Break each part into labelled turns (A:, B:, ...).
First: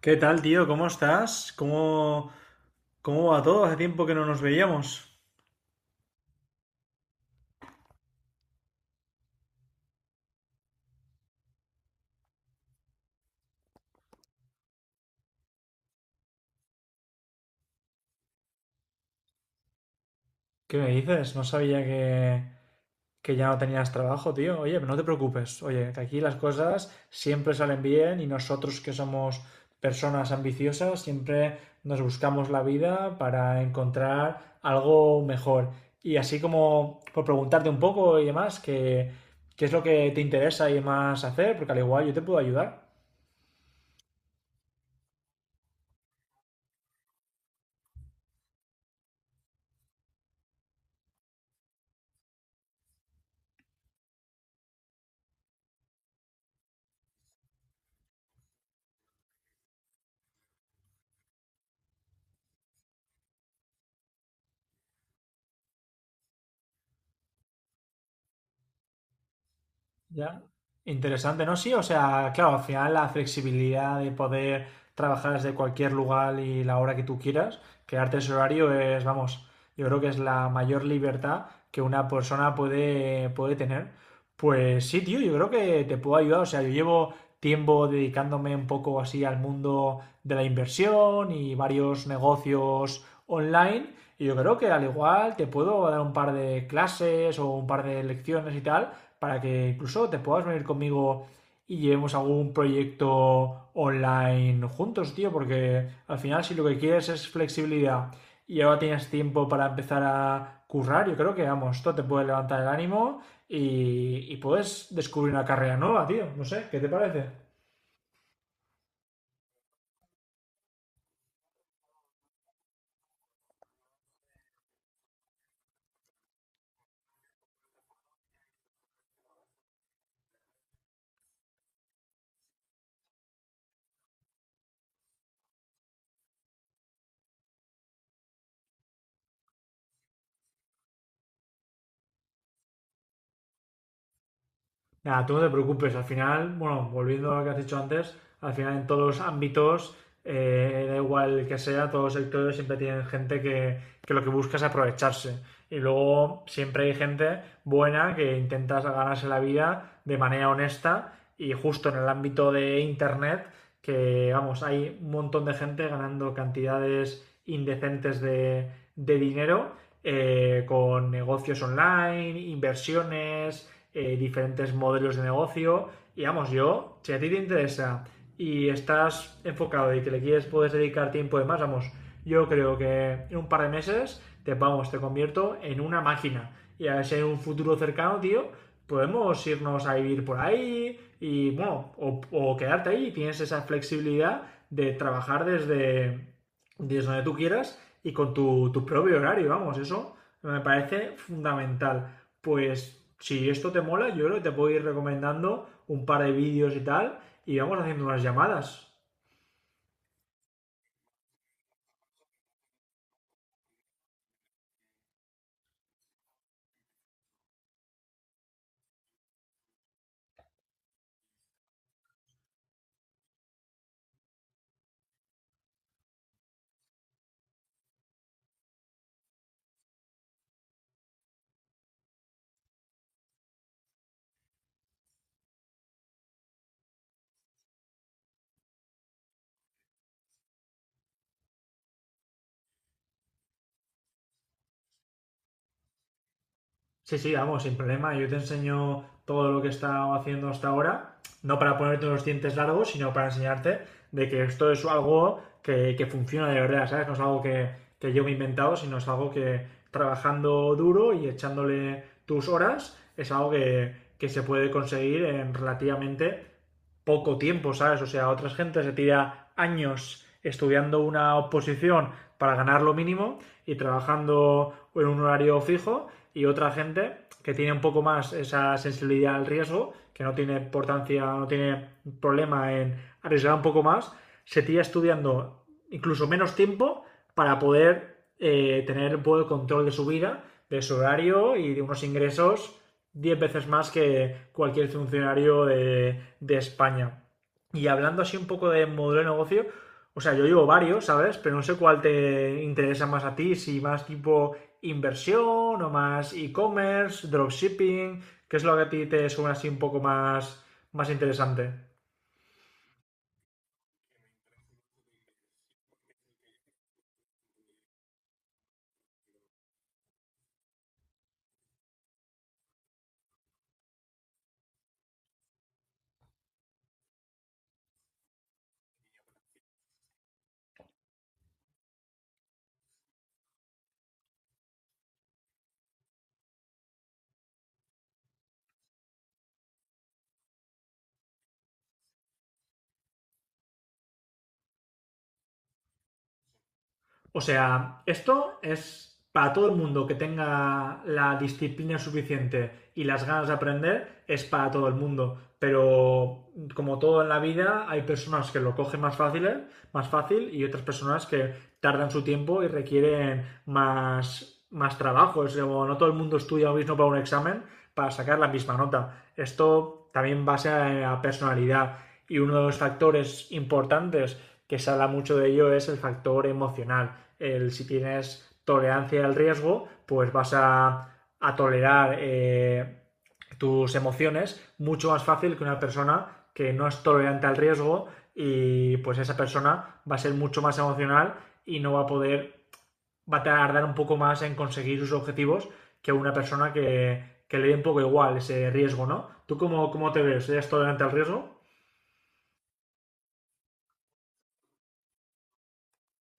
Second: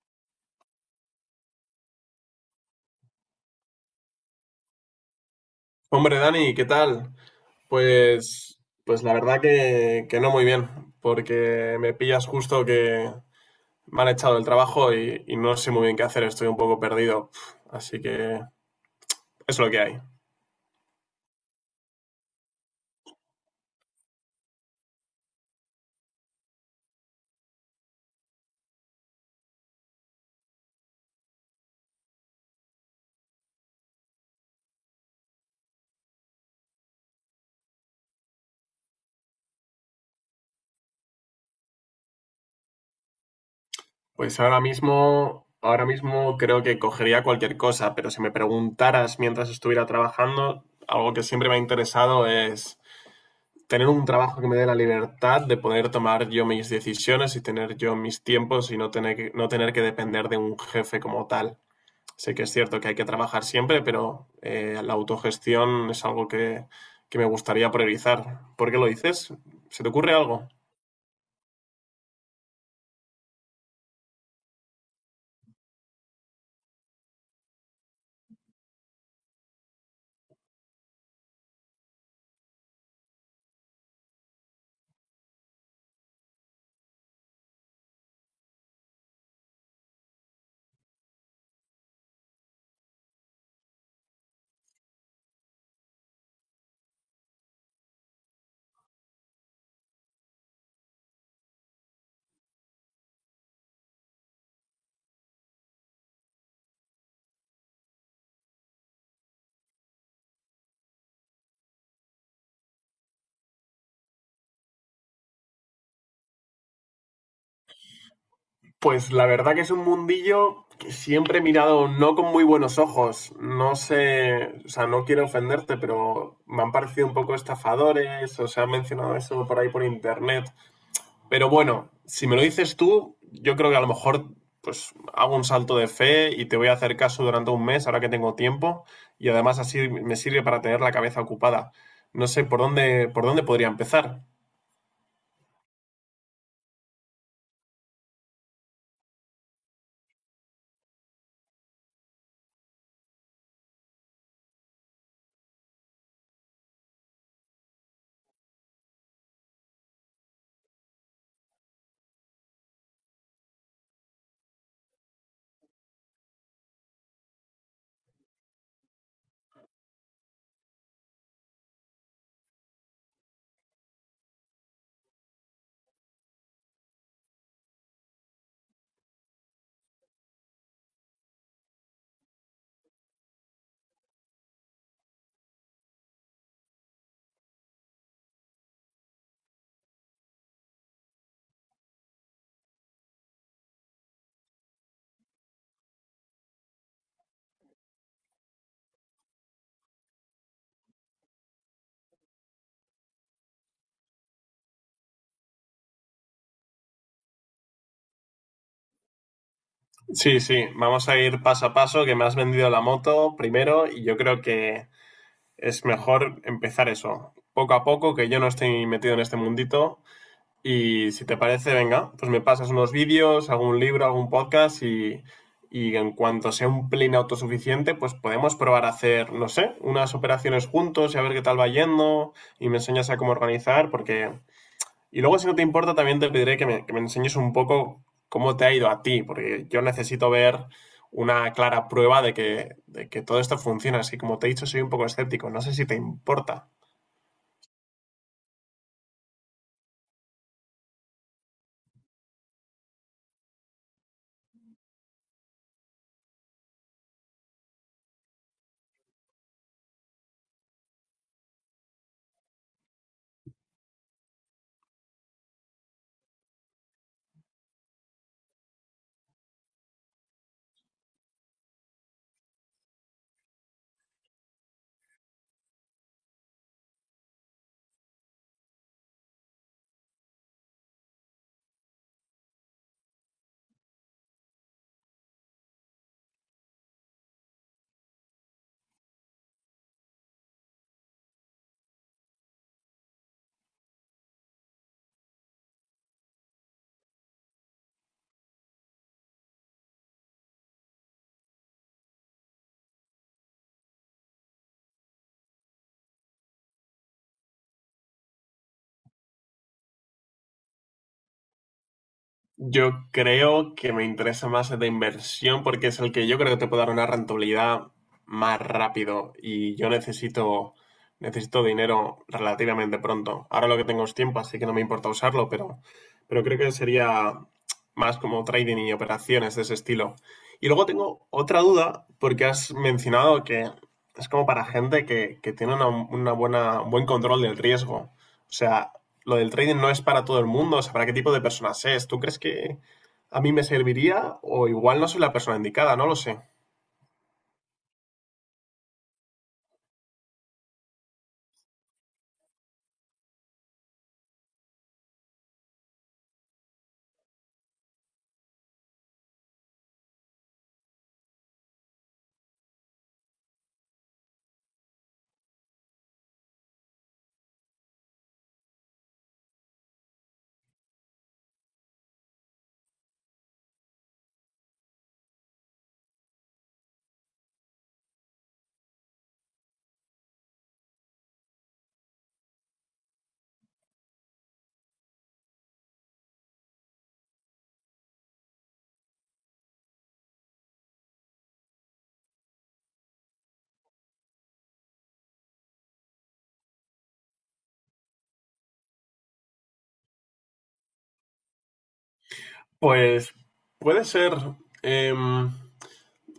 A: ¿Qué tal, tío? ¿Cómo estás? ¿Cómo va todo? Hace tiempo que no nos veíamos.
B: Hombre, Dani, ¿qué tal? Pues, pues, la verdad que no muy bien, porque me pillas justo que me han echado del trabajo y no sé muy bien qué hacer, estoy un poco perdido. Así que eso es lo que hay.
A: ¿Qué me dices? No sabía que ya no tenías trabajo, tío. Oye, pero no te preocupes. Oye, que aquí las cosas siempre salen bien y nosotros que somos personas ambiciosas siempre nos buscamos la vida para encontrar algo mejor. Y así como por preguntarte un poco y demás, que, ¿qué es lo que te interesa y demás hacer? Porque al igual yo te puedo ayudar.
B: Pues ahora mismo creo que cogería cualquier cosa, pero si me preguntaras mientras estuviera trabajando, algo que siempre me ha interesado es tener un trabajo que me dé la libertad de poder tomar yo mis decisiones y tener yo mis tiempos y no tener que depender de un jefe como tal. Sé que es cierto que hay que trabajar siempre, pero la autogestión es algo que me gustaría priorizar. ¿Por qué lo dices? ¿Se te ocurre
A: Ya,
B: algo?
A: interesante, ¿no? Sí, o sea, claro, al final la flexibilidad de poder trabajar desde cualquier lugar y la hora que tú quieras, crearte ese horario es, vamos, yo creo que es la mayor libertad que una persona puede tener. Pues sí, tío, yo creo que te puedo ayudar, o sea, yo llevo tiempo dedicándome un poco así al mundo de la inversión y varios negocios online. Y yo creo que al igual te puedo dar un par de clases o un par de lecciones y tal para que incluso te puedas venir conmigo y llevemos algún proyecto online juntos, tío, porque al final si lo que quieres es flexibilidad y ahora tienes tiempo para empezar a currar, yo creo que, vamos, esto te puede levantar el ánimo y puedes descubrir una carrera nueva, tío. No sé, ¿qué te parece?
B: Pues la verdad que es un mundillo que siempre he mirado no con muy buenos ojos. No sé, o sea, no quiero ofenderte, pero me han parecido un poco estafadores, o se han mencionado eso por ahí por internet. Pero bueno, si me lo dices tú, yo creo que a lo mejor pues hago un salto de fe y te voy a hacer caso durante un mes, ahora que tengo tiempo, y además así me sirve para tener la cabeza ocupada. No sé por dónde podría empezar.
A: Nada, tú no te preocupes, al final, bueno, volviendo a lo que has dicho antes, al final en todos los ámbitos, da igual que sea, todos los sectores siempre tienen gente que lo que busca es aprovecharse. Y luego siempre hay gente buena que intenta ganarse la vida de manera honesta y justo en el ámbito de Internet, que vamos, hay un montón de gente ganando cantidades indecentes de dinero con negocios online, inversiones, diferentes modelos de negocio. Y vamos, yo, si a ti te interesa y estás enfocado y que le quieres, puedes dedicar tiempo de más, vamos, yo creo que en un par de meses te vamos, te convierto en una máquina. Y a ver si en un futuro cercano, tío, podemos irnos a vivir por ahí y, bueno, o quedarte ahí y tienes esa flexibilidad de trabajar desde donde tú quieras y con tu propio horario, vamos, eso me parece fundamental. Pues si esto te mola, yo creo que te puedo ir recomendando un par de vídeos y tal, y vamos haciendo unas llamadas.
B: Sí, sí, vamos a ir paso a paso, que me has vendido la moto primero y yo creo que es mejor empezar eso, poco a poco, que yo no estoy metido en este mundito. Y si te parece, venga, pues me pasas unos vídeos, algún libro, algún podcast y en cuanto sea un plane autosuficiente, pues podemos probar a hacer, no sé, unas operaciones juntos y a ver qué tal va yendo y me enseñas a cómo organizar, porque... Y luego, si no te importa, también te pediré que me enseñes un poco cómo te ha ido a ti, porque yo necesito ver una clara prueba de que todo esto funciona. Así como te he dicho, soy un poco escéptico. No sé si te importa.
A: Sí, sí, vamos, sin problema. Yo te enseño todo lo que he estado haciendo hasta ahora, no para ponerte unos dientes largos, sino para enseñarte de que esto es algo que funciona de verdad, ¿sabes? No es algo que yo me he inventado, sino es algo que trabajando duro y echándole tus horas, es algo que se puede conseguir en relativamente poco tiempo, ¿sabes? O sea, otras gente se tira años estudiando una oposición para ganar lo mínimo y trabajando en un horario fijo y otra gente que tiene un poco más esa sensibilidad al riesgo, que no tiene importancia, no tiene problema en arriesgar un poco más, se tira estudiando incluso menos tiempo para poder tener un poco el control de su vida, de su horario y de unos ingresos 10 veces más que cualquier funcionario de España. Y hablando así un poco de modelo de negocio, o sea, yo digo varios, ¿sabes? Pero no sé cuál te interesa más a ti, si más tipo inversión o más e-commerce, ¿dropshipping? ¿Qué es lo que a ti te suena así un poco más interesante?
B: Yo creo que me interesa más el de inversión porque es el que yo creo que te puede dar una rentabilidad más rápido y necesito dinero relativamente pronto. Ahora lo que tengo es tiempo, así que no me importa usarlo, pero creo que sería más como trading y operaciones de ese estilo. Y luego tengo otra duda porque has mencionado que es como para gente que tiene un buen control del riesgo. O sea, lo del trading no es para todo el mundo, o sea, para qué tipo de personas es. ¿Tú crees que a mí me serviría o igual no soy la persona indicada? No lo sé.
A: O sea, esto es para todo el mundo que tenga la disciplina suficiente y las ganas de aprender, es para todo el mundo. Pero como todo en la vida, hay personas que lo cogen más fácil y otras personas que tardan su tiempo y requieren más trabajo. Es como no todo el mundo estudia lo mismo para un examen para sacar la misma nota. Esto también va a ser a personalidad y uno de los factores importantes que se habla mucho de ello es el factor emocional. El, si tienes tolerancia al riesgo, pues vas a tolerar tus emociones mucho más fácil que una persona que no es tolerante al riesgo y pues esa persona va a ser mucho más emocional y no va a poder, va a tardar un poco más en conseguir sus objetivos que una persona que le dé un poco igual ese riesgo, ¿no? ¿Tú cómo te ves? ¿Eres tolerante al riesgo?
B: Pues puede ser... em,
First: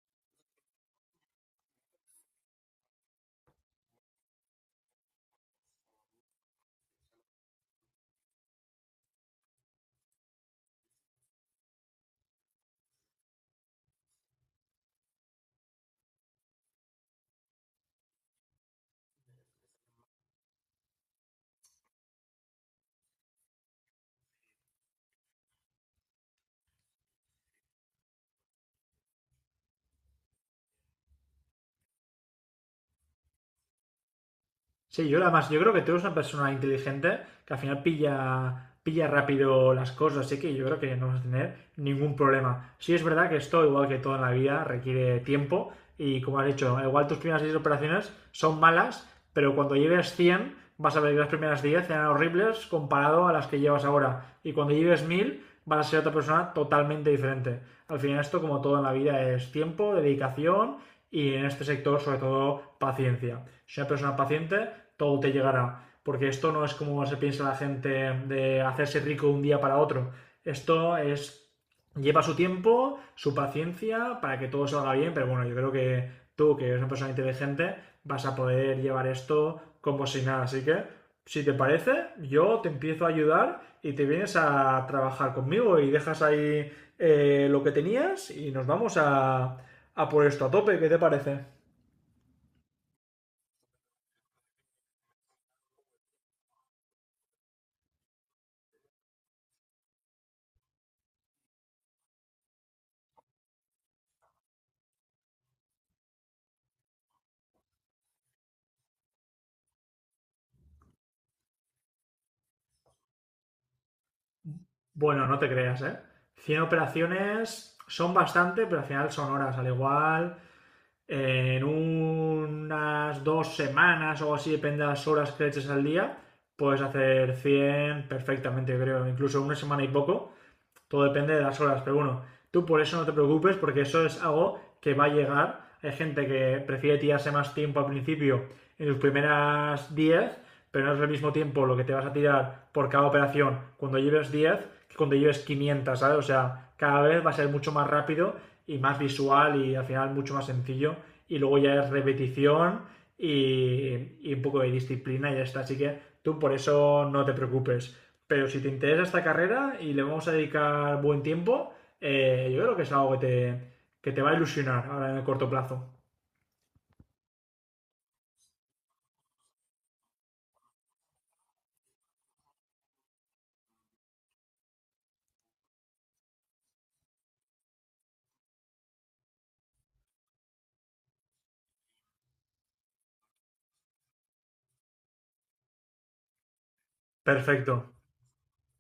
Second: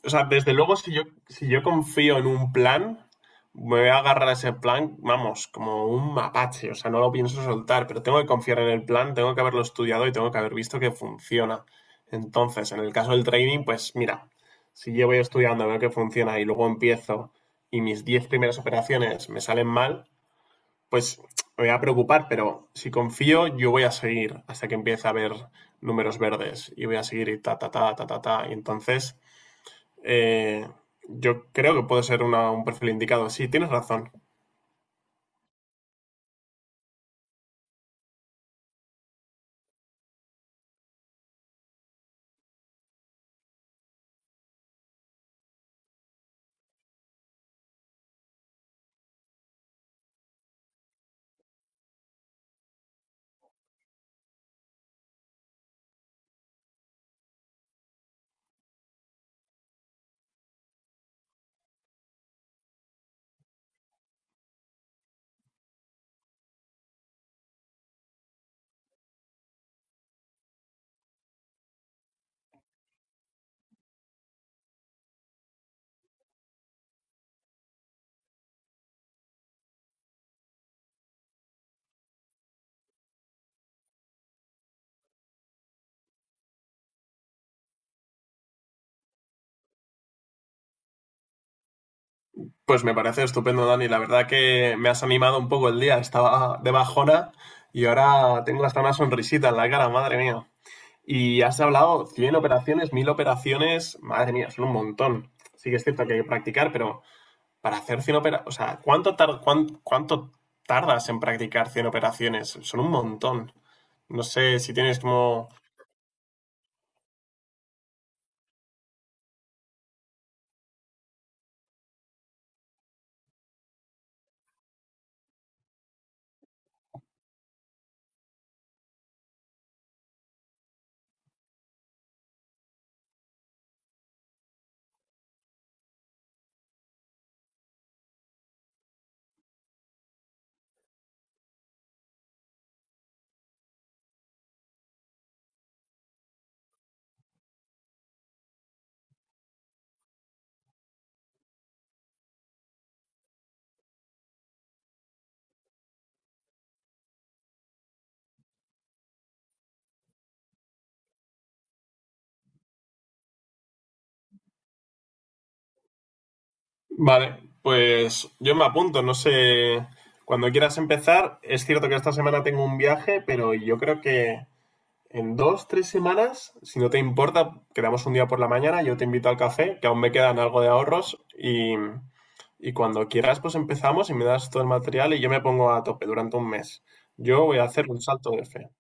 B: o sea, desde luego, si yo confío en un plan, me voy a agarrar a ese plan, vamos, como un mapache, o sea, no lo pienso soltar, pero tengo que confiar en el plan, tengo que haberlo estudiado y tengo que haber visto que funciona. Entonces, en el caso del trading, pues mira, si yo voy estudiando, veo que funciona y luego empiezo y mis 10 primeras operaciones me salen mal, pues me voy a preocupar, pero si confío, yo voy a seguir hasta que empiece a ver números verdes y voy a seguir y ta, ta, ta, ta, ta, ta. Y entonces eh, yo creo que puede ser un perfil indicado. Sí, tienes razón.
A: Sí, yo además, yo creo que tú eres una persona inteligente que al final pilla rápido las cosas, así que yo creo que no vas a tener ningún problema. Sí es verdad que esto, igual que todo en la vida, requiere tiempo y como has dicho, igual tus primeras 10 operaciones son malas, pero cuando lleves 100 vas a ver que las primeras 10 eran horribles comparado a las que llevas ahora y cuando lleves 1000 vas a ser otra persona totalmente diferente. Al final esto, como todo en la vida, es tiempo, dedicación y en este sector, sobre todo, paciencia. Si una persona paciente, todo te llegará, porque esto no es como se piensa la gente de hacerse rico un día para otro. Esto es lleva su tiempo, su paciencia para que todo salga bien, pero bueno, yo creo que tú, que eres una persona inteligente, vas a poder llevar esto como si nada. Así que, si te parece, yo te empiezo a ayudar y te vienes a trabajar conmigo y dejas ahí lo que tenías y nos vamos a por esto a tope. ¿Qué te parece?
B: Pues me parece estupendo, Dani. La verdad que me has animado un poco el día. Estaba de bajona y ahora tengo hasta una sonrisita en la cara, madre mía. Y has hablado 100 operaciones, 1000 operaciones. Madre mía, son un montón. Sí que es cierto que hay que practicar, pero para hacer 100 operaciones... O sea, ¿ cuánto tardas en practicar 100 operaciones? Son un montón. No sé si tienes
A: Bueno, no te
B: como...
A: creas, ¿eh? 100 operaciones son bastante, pero al final son horas. Al igual, en unas 2 semanas o así, depende de las horas que eches al día, puedes hacer 100 perfectamente, creo. Incluso una semana y poco todo depende de las horas, pero bueno, tú por eso no te preocupes porque eso es algo que va a llegar. Hay gente que prefiere tirarse más tiempo al principio en sus primeras 10, pero no es el mismo tiempo lo que te vas a tirar por cada operación cuando lleves 10, que cuando lleves 500, ¿sabes? O sea, cada vez va a ser mucho más rápido y más visual y al final mucho más sencillo. Y luego ya es repetición y un poco de disciplina y ya está. Así que tú por eso no te preocupes. Pero si te interesa esta carrera y le vamos a dedicar buen tiempo, yo creo que es algo que que te va a ilusionar ahora en el corto plazo.
B: Vale, pues yo me apunto, no sé, cuando quieras empezar, es cierto que esta semana tengo un viaje, pero yo creo que en 2, 3 semanas, si no te importa, quedamos un día por la mañana, yo te invito al café, que aún me quedan algo de ahorros y cuando quieras pues empezamos y me das todo el material y yo me pongo a tope durante un mes. Yo voy a hacer
A: Perfecto,
B: un salto de fe.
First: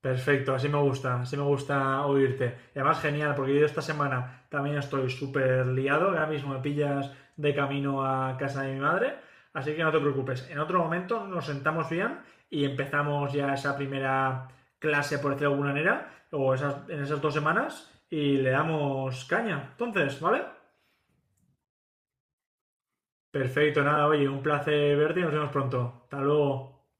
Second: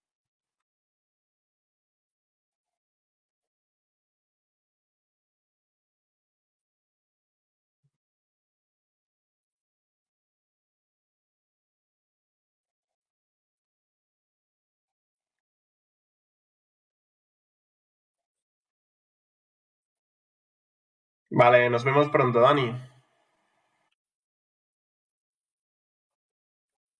A: perfecto, así me gusta oírte. Y además genial, porque yo esta semana también estoy súper liado, ahora mismo me pillas de camino a casa de mi madre, así que no te preocupes, en otro momento nos sentamos bien y empezamos ya esa primera clase, por decirlo de alguna manera, o esas, en esas 2 semanas y le damos caña. Entonces, ¿vale?
B: Vale, nos vemos pronto, Dani.
A: Perfecto, nada, oye, un placer verte y nos vemos pronto. Hasta luego.